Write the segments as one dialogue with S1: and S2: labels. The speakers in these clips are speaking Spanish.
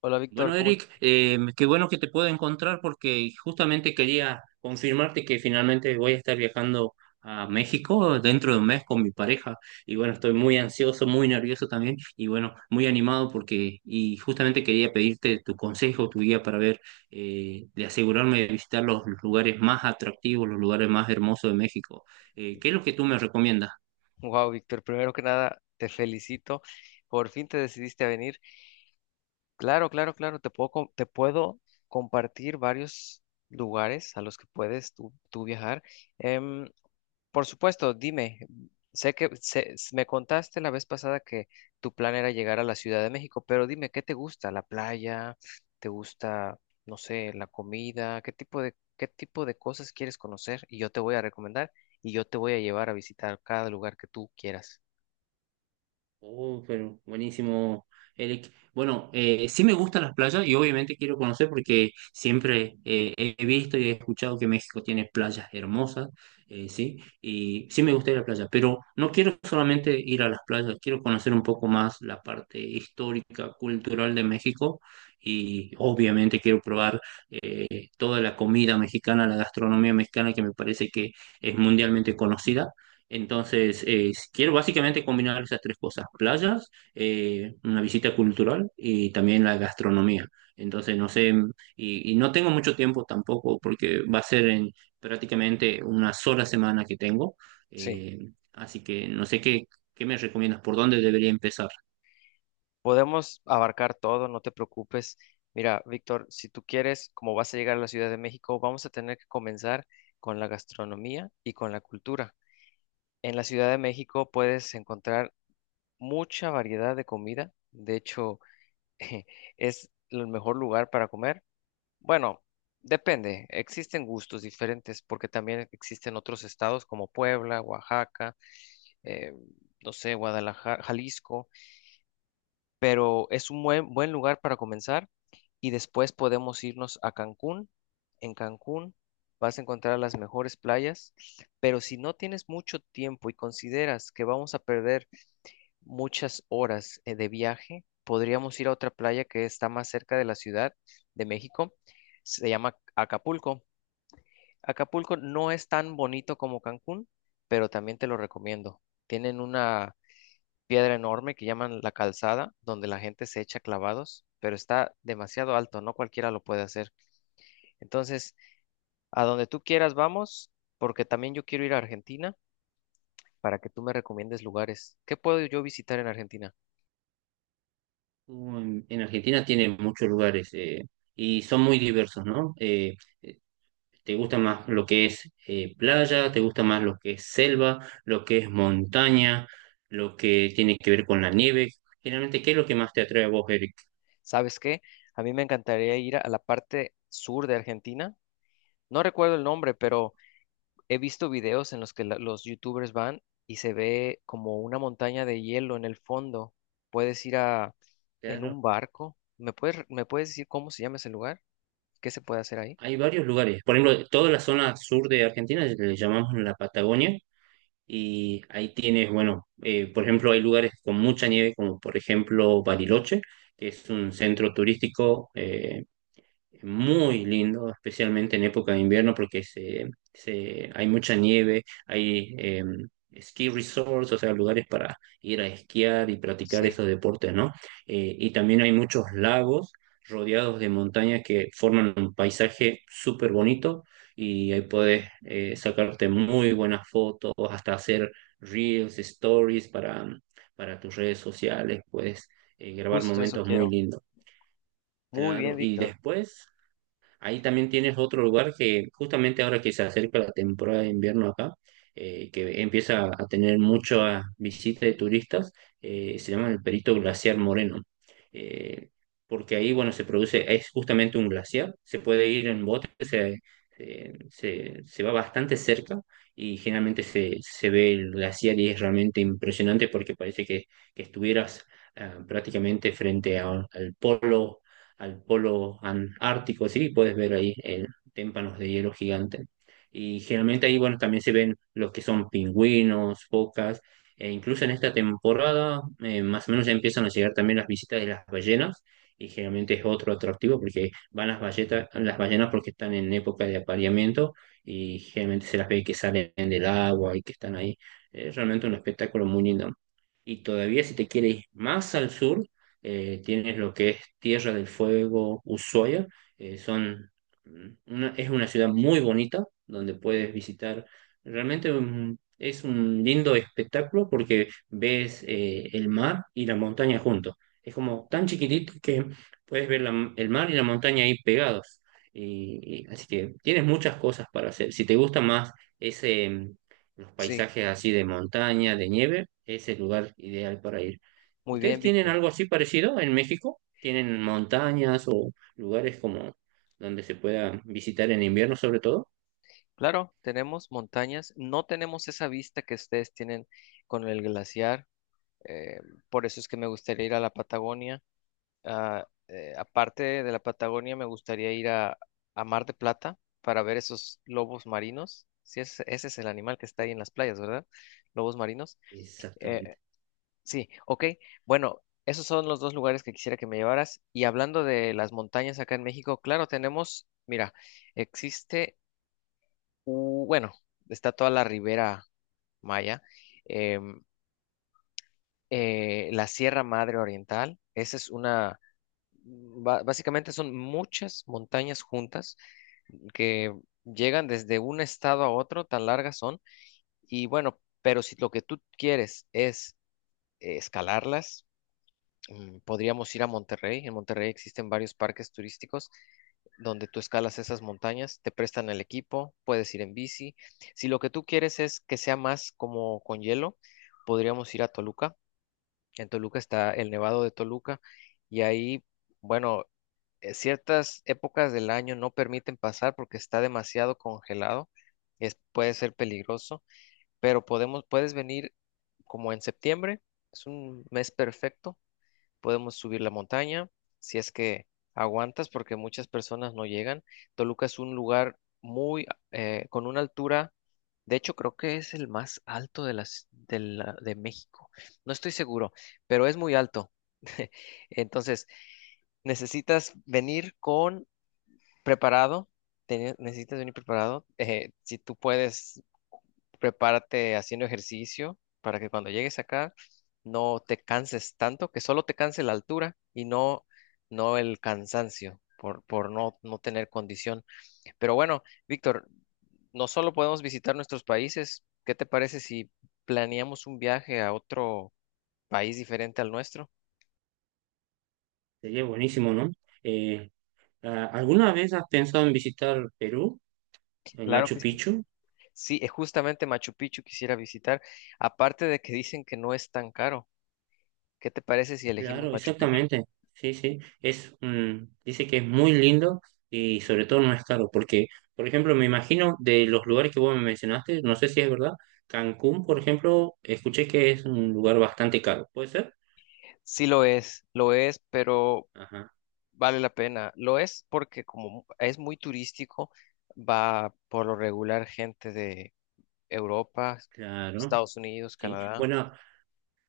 S1: Hola Víctor,
S2: Bueno,
S1: ¿cómo
S2: Eric,
S1: estás?
S2: qué bueno que te puedo encontrar porque justamente quería confirmarte que finalmente voy a estar viajando a México dentro de un mes con mi pareja. Y bueno, estoy muy ansioso, muy nervioso también y bueno, muy animado porque, y justamente quería pedirte tu consejo, tu guía para ver, de asegurarme de visitar los lugares más atractivos, los lugares más hermosos de México. ¿Qué es lo que tú me recomiendas?
S1: Wow, Víctor, primero que nada, te felicito. Por fin te decidiste a venir. Claro, claro, claro, te puedo compartir varios lugares a los que puedes tú viajar. Em, Por supuesto, dime, sé que me contaste la vez pasada que tu plan era llegar a la Ciudad de México, pero dime, ¿qué te gusta? ¿La playa? ¿Te gusta, no sé, la comida? ¿Qué tipo de cosas quieres conocer? Y yo te voy a recomendar y yo te voy a llevar a visitar cada lugar que tú quieras.
S2: Oh, pero buenísimo, Eric. Bueno, sí me gustan las playas y obviamente quiero conocer porque siempre he visto y he escuchado que México tiene playas hermosas, sí, y sí me gusta ir a la playa, pero no quiero solamente ir a las playas, quiero conocer un poco más la parte histórica, cultural de México y obviamente quiero probar toda la comida mexicana, la gastronomía mexicana que me parece que es mundialmente conocida. Entonces, quiero básicamente combinar esas tres cosas: playas, una visita cultural y también la gastronomía. Entonces, no sé, y no tengo mucho tiempo tampoco porque va a ser en prácticamente una sola semana que tengo.
S1: Sí,
S2: Eh, así que no sé qué me recomiendas, por dónde debería empezar.
S1: podemos abarcar todo, no te preocupes. Mira, Víctor, si tú quieres, como vas a llegar a la Ciudad de México, vamos a tener que comenzar con la gastronomía y con la cultura. En la Ciudad de México puedes encontrar mucha variedad de comida. De hecho, es el mejor lugar para comer. Bueno, depende. Existen gustos diferentes porque también existen otros estados como Puebla, Oaxaca, eh, no sé, Guadalajara, Jalisco. Pero es un buen lugar para comenzar y después podemos irnos a Cancún. En Cancún vas a encontrar las mejores playas, pero si no tienes mucho tiempo y consideras que vamos a perder muchas horas de viaje, podríamos ir a otra playa que está más cerca de la Ciudad de México. Se llama Acapulco. Acapulco no es tan bonito como Cancún, pero también te lo recomiendo. Tienen una piedra enorme que llaman la calzada, donde la gente se echa clavados, pero está demasiado alto, no cualquiera lo puede hacer. Entonces, a donde tú quieras vamos, porque también yo quiero ir a Argentina para que tú me recomiendes lugares. ¿Qué puedo yo visitar en Argentina?
S2: En Argentina tiene muchos lugares y son muy diversos, ¿no? ¿Te gusta más lo que es playa? ¿Te gusta más lo que es selva? ¿Lo que es montaña? ¿Lo que tiene que ver con la nieve? Generalmente, ¿qué es lo que más te atrae a vos, Eric?
S1: ¿Sabes qué? A mí me encantaría ir a la parte sur de Argentina. No recuerdo el nombre, pero he visto videos en los que los youtubers van y se ve como una montaña de hielo en el fondo. Puedes ir a en
S2: Claro,
S1: un barco. ¿Me me puedes decir cómo se llama ese lugar? ¿Qué se puede hacer ahí?
S2: hay varios lugares. Por ejemplo, toda la zona sur de Argentina le llamamos la Patagonia y ahí tienes, bueno, por ejemplo, hay lugares con mucha nieve, como por ejemplo Bariloche, que es un centro turístico muy lindo, especialmente en época de invierno porque hay mucha nieve, hay ski resorts, o sea, lugares para ir a esquiar y practicar
S1: Sí,
S2: esos deportes, ¿no? Y también hay muchos lagos rodeados de montañas que forman un paisaje súper bonito y ahí puedes sacarte muy buenas fotos, hasta hacer reels, stories para tus redes sociales, puedes grabar
S1: justo eso
S2: momentos muy
S1: quiero.
S2: lindos.
S1: Muy bien,
S2: Claro, y
S1: Víctor.
S2: después ahí también tienes otro lugar que justamente ahora que se acerca la temporada de invierno acá, que empieza a tener muchas visitas de turistas, se llama el Perito Glaciar Moreno. Eh, porque ahí, bueno, se produce, es justamente un glaciar, se puede ir en bote, se va bastante cerca y generalmente se ve el glaciar y es realmente impresionante porque parece que estuvieras prácticamente al polo, al polo ártico, ¿sí? Puedes ver ahí témpanos de hielo gigante. Y generalmente ahí, bueno, también se ven los que son pingüinos, focas, e incluso en esta temporada, más o menos ya empiezan a llegar también las visitas de las ballenas, y generalmente es otro atractivo porque van las ballenas porque están en época de apareamiento y generalmente se las ve que salen del agua y que están ahí. Es realmente un espectáculo muy lindo. Y todavía si te quieres ir más al sur, tienes lo que es Tierra del Fuego, Ushuaia, son es una ciudad muy bonita donde puedes visitar. Realmente es un lindo espectáculo porque ves el mar y la montaña juntos. Es como tan chiquitito que puedes ver el mar y la montaña ahí pegados. Así que tienes muchas cosas para hacer. Si te gusta más ese, mm, los
S1: Sí,
S2: paisajes así de montaña, de nieve, es el lugar ideal para ir.
S1: muy bien,
S2: ¿Ustedes tienen
S1: Víctor.
S2: algo así parecido en México? ¿Tienen montañas o lugares como donde se pueda visitar en invierno sobre todo?
S1: Claro, tenemos montañas. No tenemos esa vista que ustedes tienen con el glaciar. eh, por eso es que me gustaría ir a la Patagonia. Aparte de la Patagonia, me gustaría a Mar de Plata para ver esos lobos marinos. Sí, ese es el animal que está ahí en las playas, ¿verdad? Lobos marinos.
S2: Exactamente.
S1: Eh, sí, ok. Bueno, esos son los dos lugares que quisiera que me llevaras. Y hablando de las montañas acá en México, claro, tenemos, mira, existe, bueno, está toda la Ribera Maya, em, la Sierra Madre Oriental. Esa es una básicamente son muchas montañas juntas que llegan desde un estado a otro, tan largas son. Y bueno, pero si lo que tú quieres es escalarlas, podríamos ir a Monterrey. En Monterrey existen varios parques turísticos donde tú escalas esas montañas, te prestan el equipo, puedes ir en bici. Si lo que tú quieres es que sea más como con hielo, podríamos ir a Toluca. En Toluca está el Nevado de Toluca y ahí, bueno, ciertas épocas del año no permiten pasar porque está demasiado congelado, es, puede ser peligroso, pero podemos, puedes venir como en septiembre, es un mes perfecto, podemos subir la montaña, si es que aguantas, porque muchas personas no llegan. Toluca es un lugar muy, con una altura, de hecho creo que es el más alto de de México. No estoy seguro, pero es muy alto. Entonces, necesitas venir con preparado, necesitas venir preparado. Si tú puedes, prepárate haciendo ejercicio para que cuando llegues acá no te canses tanto, que solo te canse la altura y no, no el cansancio por, no tener condición. Pero bueno, Víctor, no solo podemos visitar nuestros países, ¿qué te parece si planeamos un viaje a otro país diferente al nuestro?
S2: Sería buenísimo, ¿no? Eh, ¿Alguna vez has pensado en visitar Perú, en
S1: Claro
S2: Machu
S1: que sí.
S2: Picchu?
S1: Sí, es justamente Machu Picchu quisiera visitar, aparte de que dicen que no es tan caro. ¿Qué te parece si elegimos
S2: Claro,
S1: Machu Picchu?
S2: exactamente. Sí, sí. Dice que es muy lindo y sobre todo no es caro, porque, por ejemplo, me imagino de los lugares que vos me mencionaste, no sé si es verdad, Cancún, por ejemplo, escuché que es un lugar bastante caro. ¿Puede ser?
S1: Sí lo es, pero
S2: Ajá.
S1: vale la pena. Lo es porque como es muy turístico, va por lo regular gente de Europa,
S2: Claro,
S1: Estados Unidos,
S2: sí.
S1: Canadá.
S2: Bueno,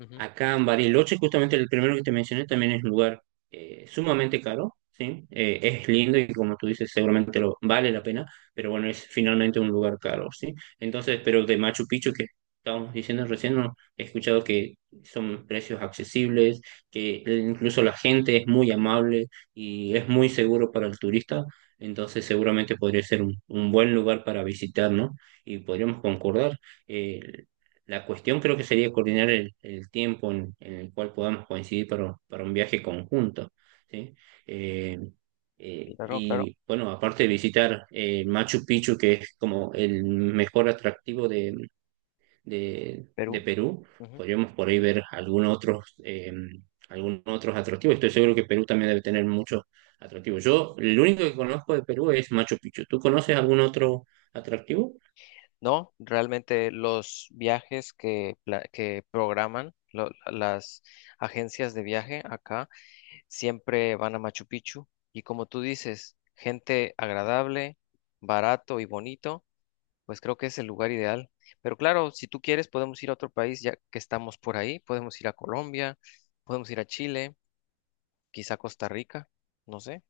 S1: Ujú,
S2: acá en Bariloche, justamente el primero que te mencioné, también es un lugar sumamente caro, ¿sí? Es lindo y como tú dices, seguramente lo, vale la pena, pero bueno, es finalmente un lugar caro, ¿sí? Entonces, pero de Machu Picchu, que estábamos diciendo recién, no, he escuchado que son precios accesibles, que incluso la gente es muy amable y es muy seguro para el turista, entonces seguramente podría ser un buen lugar para visitar, ¿no? Y podríamos concordar. eh, la cuestión creo que sería coordinar el tiempo en el cual podamos coincidir para un viaje conjunto, ¿sí? Eh,
S1: claro, claro,
S2: y bueno, aparte de visitar Machu Picchu, que es como el mejor atractivo de
S1: Perú,
S2: Perú,
S1: ujú.
S2: podríamos por ahí ver algunos otros atractivos. Estoy seguro que Perú también debe tener muchos atractivos. Yo, el único que conozco de Perú es Machu Picchu. ¿Tú conoces algún otro atractivo?
S1: No, realmente los viajes que, que programan las agencias de viaje acá siempre van a Machu Picchu y como tú dices, gente agradable, barato y bonito, pues creo que es el lugar ideal. Pero claro, si tú quieres, podemos ir a otro país ya que estamos por ahí, podemos ir a Colombia, podemos ir a Chile, quizá Costa Rica, no sé.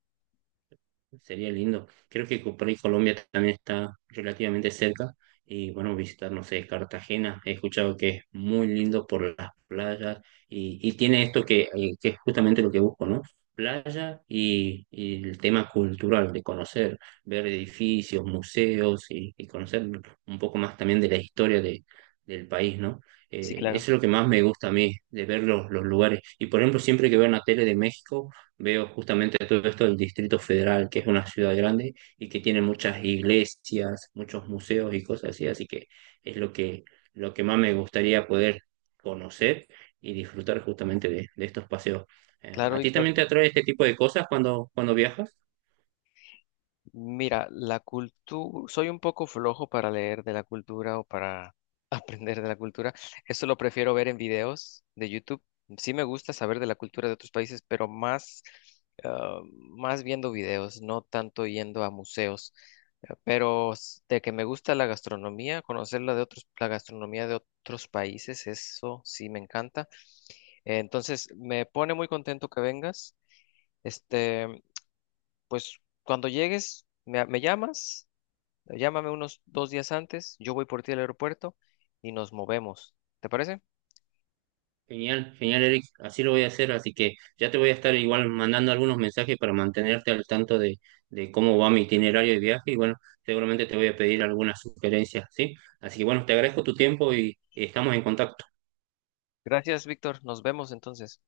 S2: Sería lindo. Creo que por ahí Colombia también está relativamente cerca. Y bueno, visitar, no sé, Cartagena. He escuchado que es muy lindo por las playas. Y tiene esto que es justamente lo que busco, ¿no? Playa y el tema cultural de conocer, ver edificios, museos y conocer un poco más también de la historia del país, ¿no?
S1: Sí,
S2: Eso
S1: claro.
S2: es lo que más me gusta a mí, de ver los lugares. Y por ejemplo, siempre que veo una tele de México veo justamente todo esto del Distrito Federal, que es una ciudad grande y que tiene muchas iglesias, muchos museos y cosas así, así que es lo que más me gustaría poder conocer y disfrutar justamente de estos paseos.
S1: Claro,
S2: ¿A ti
S1: Víctor.
S2: también te atrae este tipo de cosas cuando viajas?
S1: Mira, la cultura, soy un poco flojo para leer de la cultura o para aprender de la cultura. Eso lo prefiero ver en videos de YouTube. Sí me gusta saber de la cultura de otros países, pero más, más viendo videos, no tanto yendo a museos. Pero de que me gusta la gastronomía, conocer la de otros, la gastronomía de otros países, eso sí me encanta. Entonces, me pone muy contento que vengas. Este, pues cuando llegues, me llamas. Llámame unos 2 días antes, yo voy por ti al aeropuerto y nos movemos. ¿Te parece?
S2: Genial, genial, Eric. Así lo voy a hacer. Así que ya te voy a estar igual mandando algunos mensajes para mantenerte al tanto de cómo va mi itinerario de viaje. Y bueno, seguramente te voy a pedir algunas sugerencias, ¿sí? Así que bueno, te agradezco tu tiempo y estamos en contacto.
S1: Gracias, Víctor. Nos vemos entonces.